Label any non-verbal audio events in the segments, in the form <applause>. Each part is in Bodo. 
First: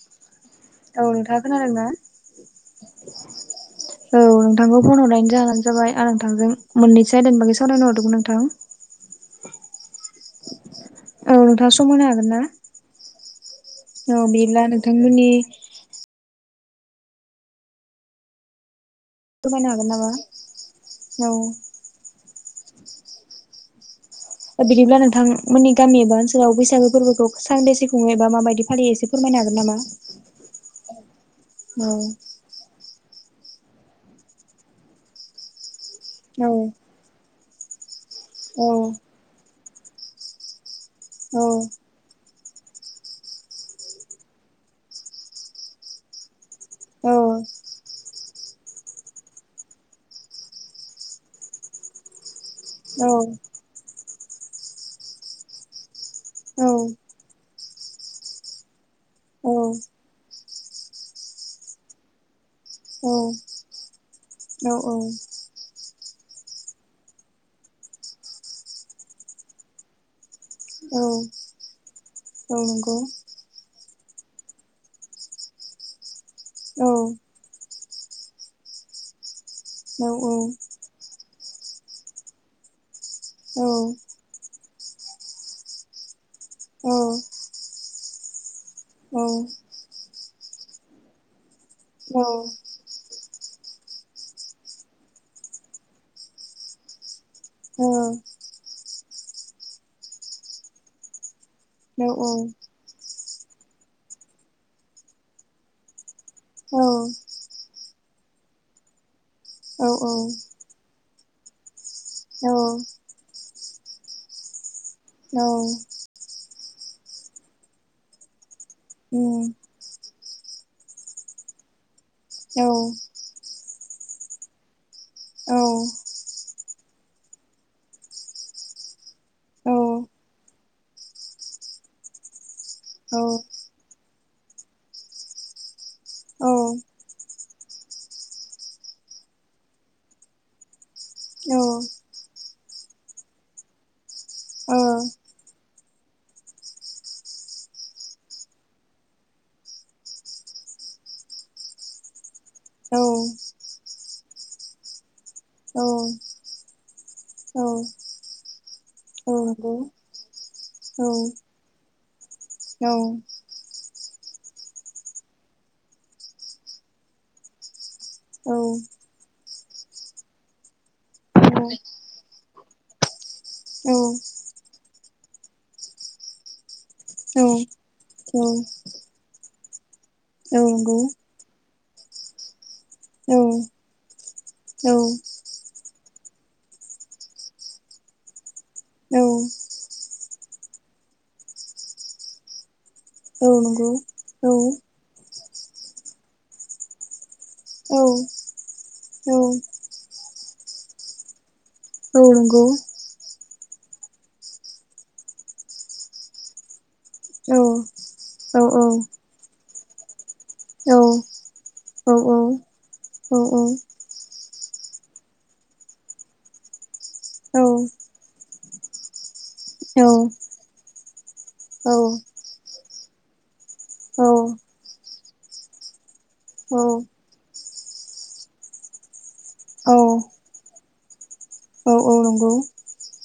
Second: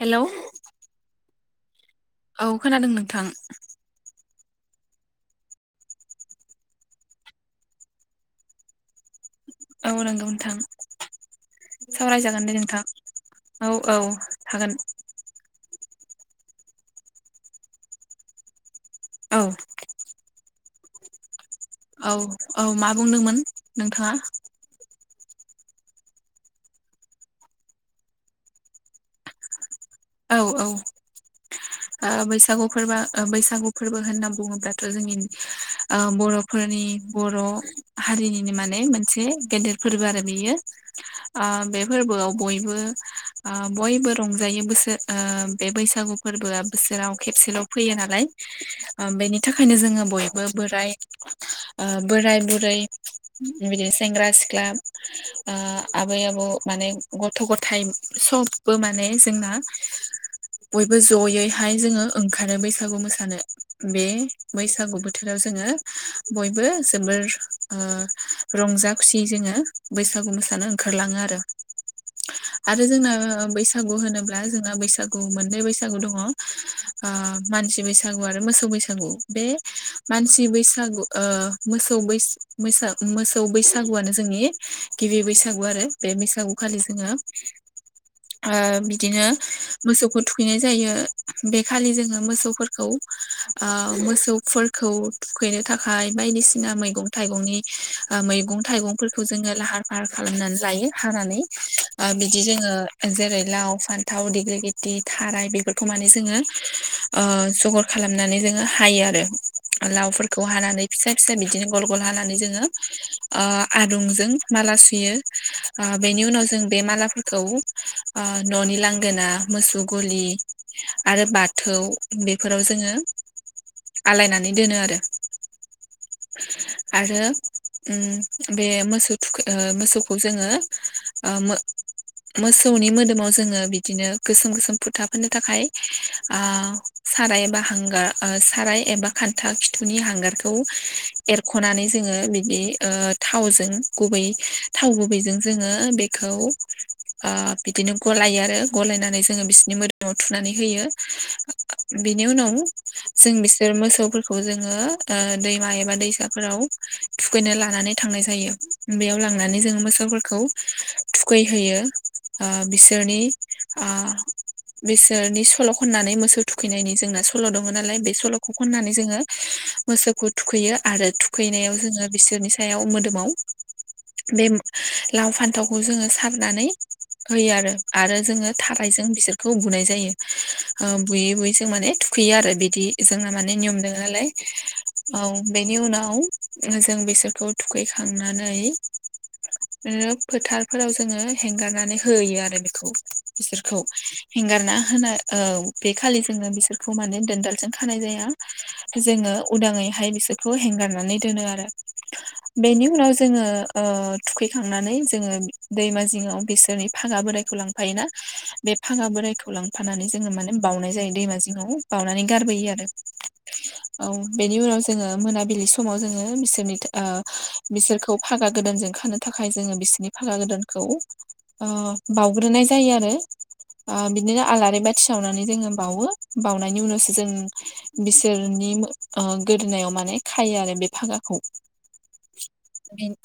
हेलौ। औ नोंथाङा खोनादों ना। औ खोनादों नोंथां। औ नोंथांखौ फन हरनायनि जाहानो जाबाय आं नोंथांजों मोननैसो आयदानि बागै सावरायनो हरदोंमोन नोंथां। औ नंगौ नोंथां। औ नोंथाङा सम होनो हागोन ना? सावरायजागोन दे नोंथां औ औ हागोन। मनि <unintelligible> औ फोरमायनो हागोन नामा औ। औ औ मा बुंदोंमोन नोंथाङा। बिदिब्ला नोंथांमोननि गामि एबा ओनसोलाव बैसागो फोरबोखौ सानदे सिुङ एबा माबायदि फालियो एसे फोरमायनो हागोन नामा। औ औ औ ओ बैसागु फोरबा बैसागु फोरबो होनना बुङोब्लाथ' जोंनि ओ औ बर'फोरनि बर' हारिनिनो औ माने मोनसे गेदेर फोरबो आरो बियो बे फोरबोआव बयबो आ बयबो रंजायो बोसो ओ‌ बे बैसागु फोरबोआ औ बोसोराव खेबसेल' फैयो नालाय। बेनि थाखायनो जोङो बयबो बोराय ओ बोराय ओमफ्राय औ बिदि सेंग्रा सिख्ला ओ आबै आबौ औ माने गथ' गथाइ सबबो माने जोंना बयबो जयैहाय जोङो ओंखारो बैसागु औ मोसानो बे बैसागु बोथोराव जों जोङो बयबो जोबोर ओ रंजा खुसि जोङो बैसागु मोसानो औ ओंखारलाङो आरो औ आरो नंगौ जोंना बैसागु होनोब्ला दा जोंना बैसागु मोननै बैसागु दङ ओ औ मानसि बैसागु आरो मोसौ बैसागु बे औ मानसि बैसागु ओ मोसौ बैस मैसा मोसौ औ बैसागुआनो जोंनि गिबि बैसागु आरो बे बैसागु खालि जोङो ओ बिदिनो मोसौखो थुखैनाय जायो। बे खालि जोङो औ मोसौफोरखौ मोसौफोरखौ थुखैनो थाखाय बायदिसिना मैगं थाइगंनि औ ओ मैगं थाइगंफोरखौ जोङो लाहार फाहार खालामनानै लायो हानानै। औ ओ बिदि जोङो जेरै लाव फान्थाव डिग्लि गिथि थाराय बेफोरखौ माने जोङो औ ओ जगर खालामनानै जोङो हायो आरो औ लावफोरखौ हानानै फिसा फिसा बिदिनो गल गल हानानै औ जोङो आदुंजों माला सुयो बेनि उनाव जों बे मालाफोरखौ न'नि लांगोना मोसौ गलि आरो बाथौ बेफोराव जोङो आलायनानै दोनो आरो। औ आरो बे मोसौ थुख मोसौखौ जोङो मोसौनि औ मोदोमाव जो ङो बिदिनो गोसोम गोसोम फोथा फोननो थाखाय औ साराय एबा हांगार साराय एबा खान्था खिथुनि हांगारखौ एरख'नानै जोङो बिदि थावजों गुबै थाव गुबैजों जोङो ओ बेखौ ओ बिदिनो गलायो आरो गलायनानै जोङो बिसोरनि मोदोमाव थुनानै होयो बेनि उनाव जों बिसोर मोसौ जोङो ओ दै मा एबा दैसा फोराव थुखैनो औ लानानै थांनाय जायो बेयाव लांनानै नंगौ जों मोसौखौ थुखैहोयो ओ बिस ओ बिसोरनि सल' खननानै मोसौ थुखैनायनि जोंना सल' दङ नालाय बे स सल'खौ खनानै जोङो मोसौखौ थुखैयो आरो थुखैनायाव जोङो बिसोरनि सायाव मोदोमाव औ बे लाव फान्थावखौ जोङो सारनानै होयो आरो आरो जोङो थारायजों बिसोरखौ बुनाय जायो ओ बुयै बुयै जों माने थुखैयो आरो बिदि औ जोंना माने नियम औ दं नालाय औ। बेनि उनाव जों बिसोरखौ थुखैखांनानै औ नो फोथारफोराव जोङो हेंगारनानै होयो आरो बेखौ। बिसोरखौ हेंगारना होना औ बे खालि जोङो बिसोरखौ माने दोनदाल जों खानाय जाया जोङो उदाङैहाय बिसोरखौ हेंगारनानै दोनो आरो। बेनि उनाव जोङो ओ थुखैखांनानै जोङो दैमा जिङाव बिसोरनि फागा बोराय खौ लांफायोना बे फाङा बोरायखौ लां फानानै जोङो माने बाउनाय जायो दैमा जिङाव बावनानै गारबोयो आरो। औ बेनि उनाव जोङो मोनाबिलि समाव जोङो बिसोरनि ओ बिसोरखौ खौ फागा गोदानजों खानो थाखाय जोङो बिसोरनि फागा गोदानखौ ओ औ बावउग्रोनाय जायो आरो औ औ बिदिनो आलारि बाथि सावनानै जोङो बावो औ बाउनायनि उनावसो जों बिसोरनि मो औ गोदोनायाव माने खायो आरो बे फागाखौ। औ औ नंगौ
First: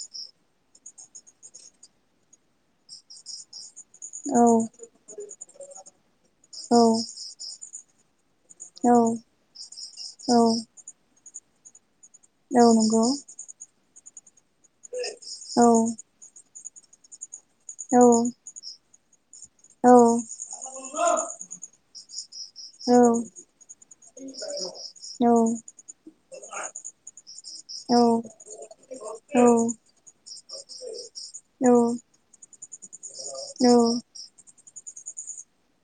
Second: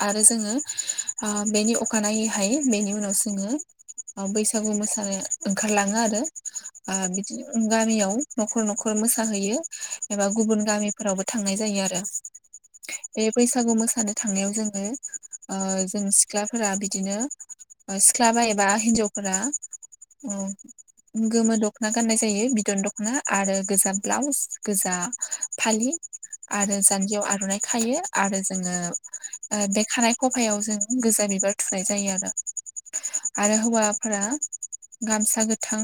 आरो जोङो बेनि अखानायैहाय बेनि उनाव जोङो औ बैसागु मोसानाय ओंखारलाङो आरो औ बिदि गामियाव। न'खर औ न'खर मोसाहैयो एबा औ गुबुन गामिफोरावबो थांनाय जायो आरो। औ नंगौ बे बैसागु मोसानो थांनायाव जोङो ओ औ जों सिख्लाफोरा बिदिनो औ सिख्लाबा एबा हिन्जावफोरा औ गोमो दख'ना गाननाय जायो बिदन औ दख'ना आरो गोजा ब्लाउस गोजा फालि। आरो जान्जियाव आर'नाइ खायो आरो जोङो बे खानाय खफायाव जों गोजा बिबार थुनाय जायो आरो। आरो हौवाफोरा गामसा गोथां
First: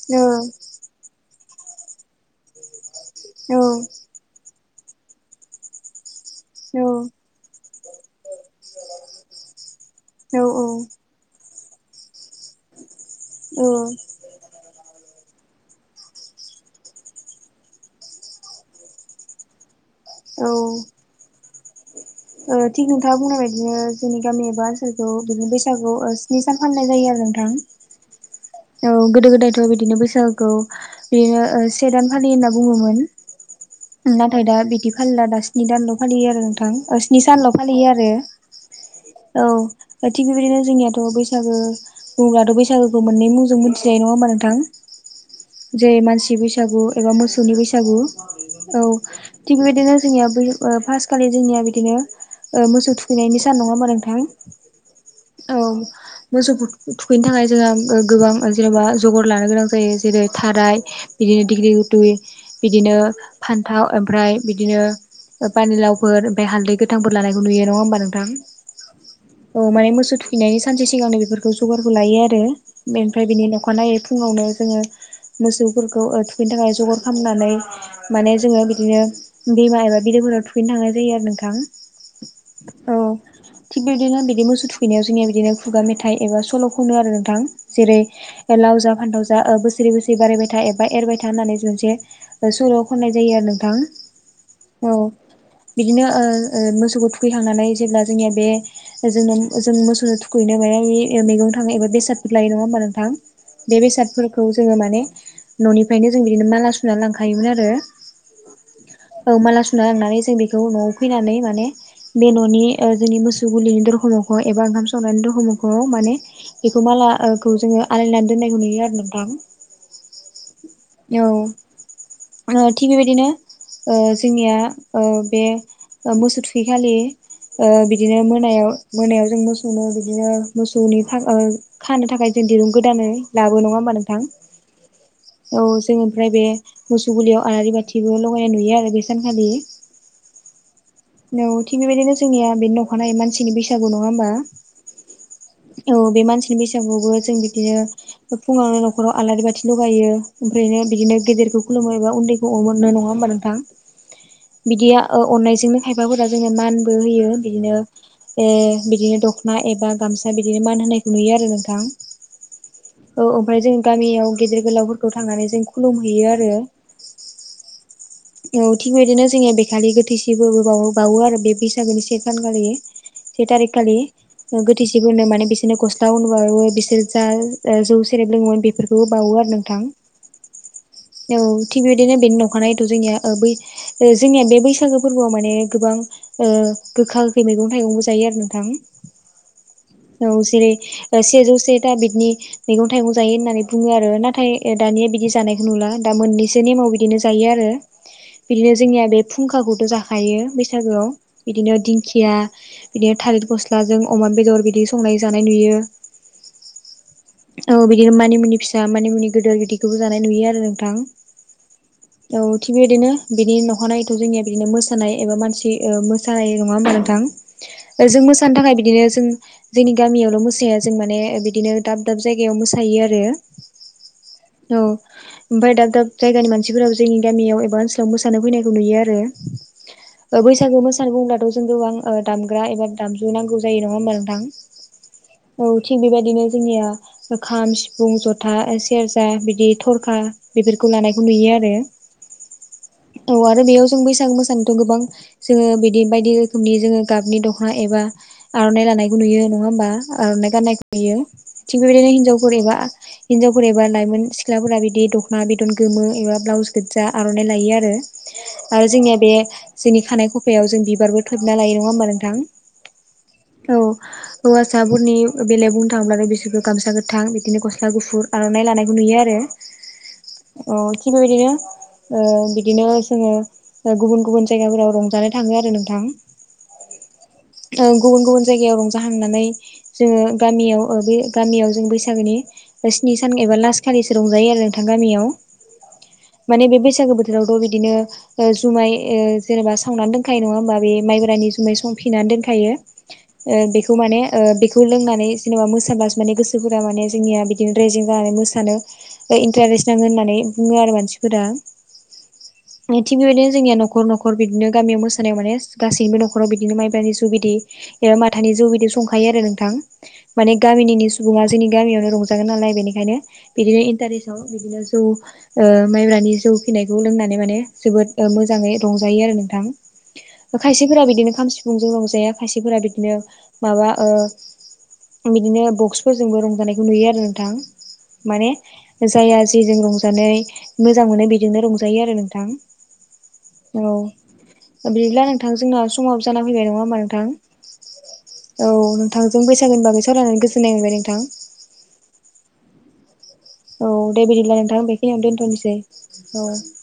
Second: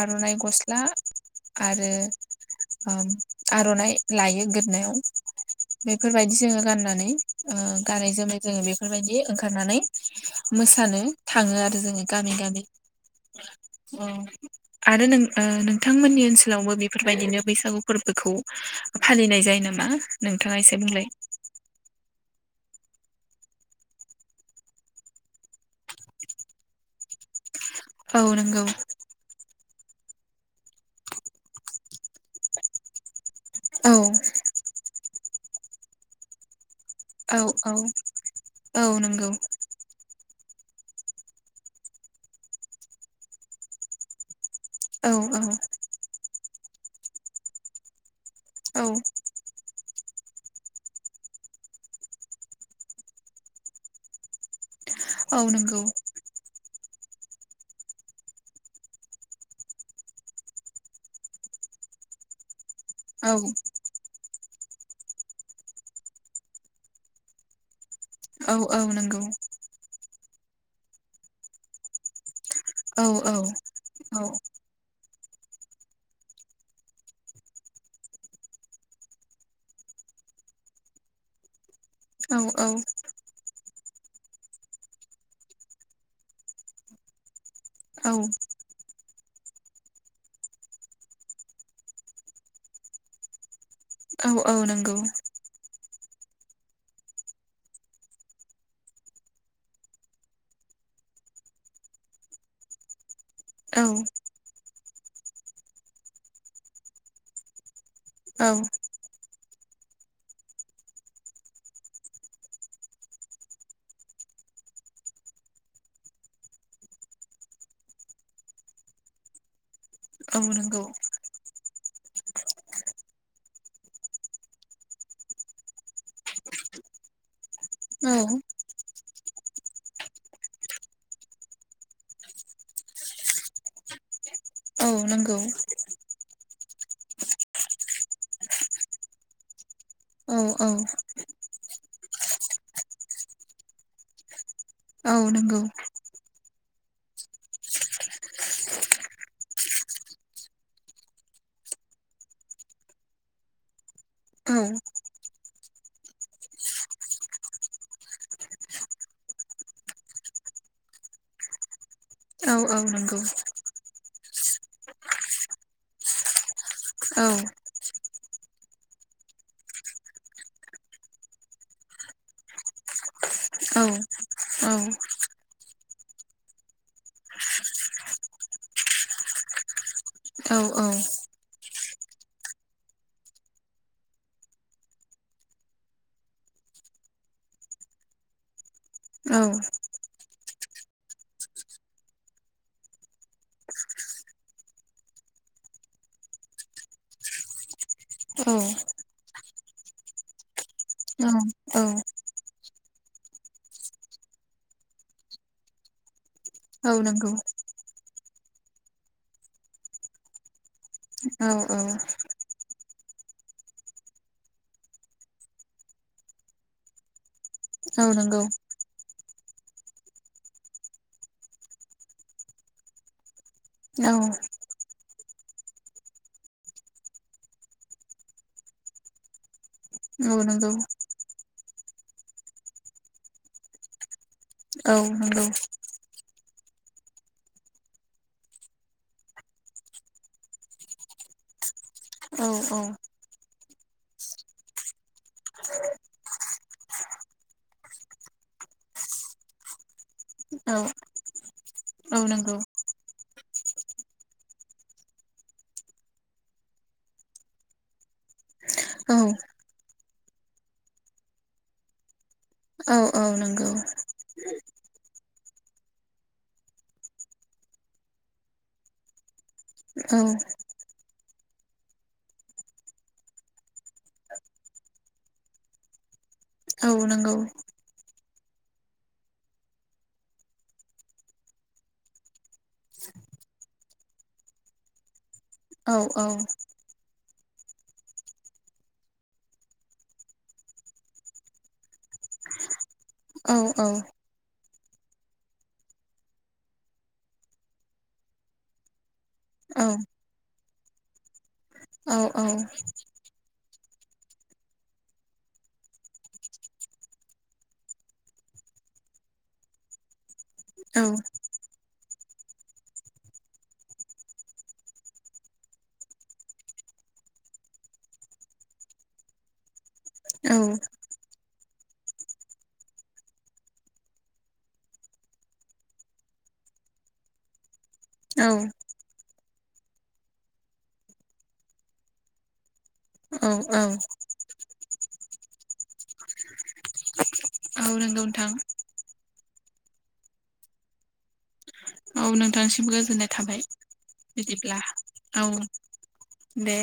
आर'नाइ गस्ला आरो ओब आर'नाइ औ लायो गोदनायाव। बेफोरबायदि जोङो औ औ गाननानै गानै जोमै जोङो बेफोरबायदि ओंखारनानै ओ मोसानो थाङो आरो जोङो गामि गामि ओं। आरो नों नोंथांमोननि ओनसोलावबो बेफोरबायदिनो बैसागु फोरबोखौ फालिनाय जायो नामा, नोंथाङा एसे बुंलाय। ओ थिग नोंथाङा बुंनाय बायदिनो जोंनि गामि एबा ओनसोलखौ बिदिनो बैसागु ओ स्नि सान फाननाय जायो आरो नोंथां। औ नंगौ। औ गोदो गोदायथ' बिदिनो बैसागुखौ बिदिनो से दान फालि होनना बुङोमोन। औ नाथाय दा बिदि फालिला दा स्नि दानल' फालियो आरो नोंथां। नि औ सानल' औ फालियो आरो औ नंगौ औ। ओ थिग बेबायदिनो जोंनियाथ' बैसागो बुङोब्लाथ' बैसागोखौ मोननै मुंजों मिथिनाय, नङा होमबा नोंथां? औ औ। जे मानसि बैसागु एबा मोसौनि बैसागु औ। थिग बेदिनो जोंनिया बै फास्ट खालि जोंनिया बिदिनो मोसौ थुखैनायनि सान नङा होनबा नोंथां? औ। मोसौ थुखैनो थाखाय जोंहा गोबां जेन'बा जगार लानो गोनां जायो जेरै थाराय बिदिनो दिग्लिगुथुइ बिदिनो औ फान्थाव ओमफ्राय बिदिनो पानिलावफोर ओमफ्राय हालदै गोथांफोर लानायखौ नुयो नङा हबा नों औ औ नंगौ। औ माने मोसौ थुखैनायनि सानसे सिगांनो बेफोरखौ जगारखौ लायो आरो। औ बेनिफ्राय औ बिनि अखानायै औ फुङावनो जोङो मोसौफोरखौ थुखैनो थाखाय जगर खामनानै माने जोङो बिदिनो दैमा एबा बिलोफोराव थुखैनो थांनाय जायो आरो नोंथां। औ औ। थिग बिदिनो बिदि मोसौ थुखैनायाव जोंनिया बिदिनो खुगा मेथाइ एबा सल' खनो आरो नोंथां। जेरै औ लाव जा फानथाव जा बोसोरै बोसोरै बारायबाय था एबा एरबाय था होननानै जों जे सुल' खननाय जायो आरो नोंथां। औ औ नंगौ। बिदिनो मोसौखौ थुखैखांनानै जेब्ला जोंनिया बे जोंनो जों मोसौनो थुखैनो म बे मैगं थाङो एबा बेसादफोर लायो नङा होमबा नोंथां? बे औ बेसादफोरखौ जोङो माने न'निफ्रायनो जों बिदिनो माला सुना लांखायोमोन आरो। ओं। औ माला सुना लांनानै जों बेखौ न'आव फैनानै माने बे न'नि जोंनि मोसौ गुलिनि दरखंखौ एबा ओंखाम संनायनि दरखंखौ माने बेखौ मालाखौ जोङो आलायनानै दोननायखौ नुयो आरो नोंथां। औ नंगौ। औ थिग बेबायदिनो ओ जोंनिया ओ बे मोसौ थुखैखाालि औ बिदिनो मोनायाव मोनायाव जों मोसौनो बिदिनो मोसौनि फागा ओ खानो थाखाय जों दिरुं गोदानै लाबो नङा होमा नोंथां? औ नंगौ। औ जोंङो ओमफ्राय बे मोसौुबलियाव आलारि बाथिबो लगायनाय नुयो आरो बे सानखालि। औ औ। औ थिग बेबायदिनो जोंनिया बे न'खानाय मानसिनि बैसागु नङा होमबा? औ नंगौ औ बे मानसिनि बैसागुआवबो जों बिदिनो फुङावनो न'खराव आलारि बाथि लगायो ओमफ्रायनो बिदिनो गेदेरखौ खुलुमो एबा उन्दै नाय नंङा हबा नोंथां औ बिदिया अननायजोंनो खायफाफोरा जोंनो मानबो होयो बिदिनो ए बिदिनो दख'ना एबा गामसा बिदिनो मान होनायखौ नुयो आरो नोंथां औ ओमफ्राय जों गामियाव गेदेर गोलावफोरखौ थांनानै जों खुलुमहैयो आरो। औ औ थिग बिदिनो जोंनिया बेखालि गोथैसिबोबो ब बावो आरो बे फैसखौनि से फान खालि से औ टारिक खालि औ गोथोसेफोरो माने बिसोरनो गस्ला होनोबाबो बिसोर जा जौ सेरेब लोंङोमोन बेफोरखौ हो बावो आरो नोंथां औ औ थिग बेबायदिनो बेनि अखानायथ' जोंनिया बै जोंनिया बे बैसागो फोरबोआव माने गोबां गोखा गोखै मैगं थाइगंबो जायो आरो नोंथां औ औ जेरै सेजौ सेथा बिदनि मैगं थाइगं जायो होननानै बुङो आरो नाथाय दानिया बिदि जानायखौ नुला दा मोननैसो नेमाव बिदिनो जायो आरो बिदिनो जोंनिया बे फुंखाखौथ' जाखायो बैसागोआव औ बिदिनो दिंखिया बिदिनो थालिर गस्लाजों अमा बेदर बिदि संनाय जानाय नुयो औ नांगौ औ बिदिनो मानिमुनि फिसा मानिमुनि गिदिर गिदिरखौबो जानाय नुयो आरो नोंथां। औ औ औ थि बेबायदिनो बिनि न'खरनायथ' जोंनिया बिदिनो मोसानाय एबा मानसि ओ मोसानाय नङा होनोमबा नोंथां आरो जों औ मोसानो थाखाय बिदिनो जों जोंनि गामियावल' मोसाया जों माने बिदिनो दाब दाब जायगायाव मोसायो आरो औ औ ओमफ्राय दाब दाब जायगानि मानसिफोराबो जोंनि गामियाव एबा ओनसोलाव मोसानो फैनायखौ नुयो आरो बैसागु मोसानो बुंङोब्लाथ खौ आं दामग्रा एबा दामजु नांगौ जायो नङा होमबा नोंथां औ थिग बेबायदिनो जोंनिया खाम सिफुं जथा सेरजा बिदि थरखा बेफोरखौ लानायखौ नुयो आरो औ औ औ आरो बेयाव जों बैसागु मोसानायथ' गोबां जोङो बिदि बायदि रोखोमनि जोङो गाबनि दख'ना एबा आर'नाइ लानायखौ नुयो नङा होमबा आर'नाइ गाननाय जुयो थिग बेबायदिनो हिनजावफोर एबा हिन्जावफोर एबा लाइमोन सिख्लाफोरा बिदि दख'ना बेदन गोमो एबा ब्लाउस गोजा आर'नाइ लायो आरो। आरो जोंनिया बे जोंनि खानाय खफायाव जों बिबारबो थोबना लायो नङा होमबा नोंथां औ। हौवासाफोरनि बेलायाव बुंनो थाङोब्लाथाय बिसोरखौ गामसा गोथां बिदिनो गस्ला गुफुर आर'नाइ लानायखौ नुयो आरो औ। अ थिग बेबायदिनो बिदिनो जोंङो गुबुन गुबुन जायगाफोराव रंजानाय थाङो आरो नोंथां औ नंगौ गुबुन गुबुन जायगायाव रंजाहांनानै जोङो गामियाव बे गामियाव जों बैसागोनि स्नि सान एबा लास खालिसो रंजायो आरो नोंथां गामियाव। माने बे बैसागो बोथोरावथ' बिदिनो जुमाय जेनेबा सावनानै दोनखायो नङा होमबा बे माइब्रानि जुमाय संफिनानै दोनखायो बेखौ माने बेखौ लोंनानै जेनेबा मोसाब्लासो माने गोसोफोरा माने जोंनिया बिदिनो रेजें जानानै मोसानो ओइ इन्टारेस्ट नाङो होननानै बुङो आरो मानसिफोरा। औ औ। थिग बेबायदिनो जोंनिया न'खर न'खर बिदिनो गामियाव मोसानायाव माने गासैबो न'खराव बिदिनो माइब्रा रुसि बिदि एबा माथानि जौ बिदि संखायो आरो नोंथां माने गामिनिनि सुबुङा जेनि गामियावनो रंजागोन नालाय बेनिखायनो बिदिनो इन्टारेस्टआव बिदिनो जौ ओ माइब्रानि जौ फिनायखौ लोंनानै माने जोबोद मोजाङै रंजायो आरो नोंथां। खायसेफोरा बिदिनो खाम सिफुंजों रंजाया खायसेफोरा बिदिनो माबा ओ बिदिनो बक्सफोरजोंबो रंजानायखौ नुयो आरो नोंथां। माने जाया जेजों रंजानानै मोजां मोनो बेजोंनो रंजायो आरो नोंथां। औ औ। ओ बिदिब्ला नोंथां जोंना समाबो जाना फैबाय नङा होमबा नोंथां? औ नोंगौ नोंथां। औ नोंथांजों बैसागोनि बागै सावरायनानै गोजोन्नाय मोनबाय नोंथां। औ नोंथांनिसिम गोजोननाय थाबाय औ दे नोंथां बिदिब्ला बेखिनियावनो औ दोनथ'नोसै औ। दे।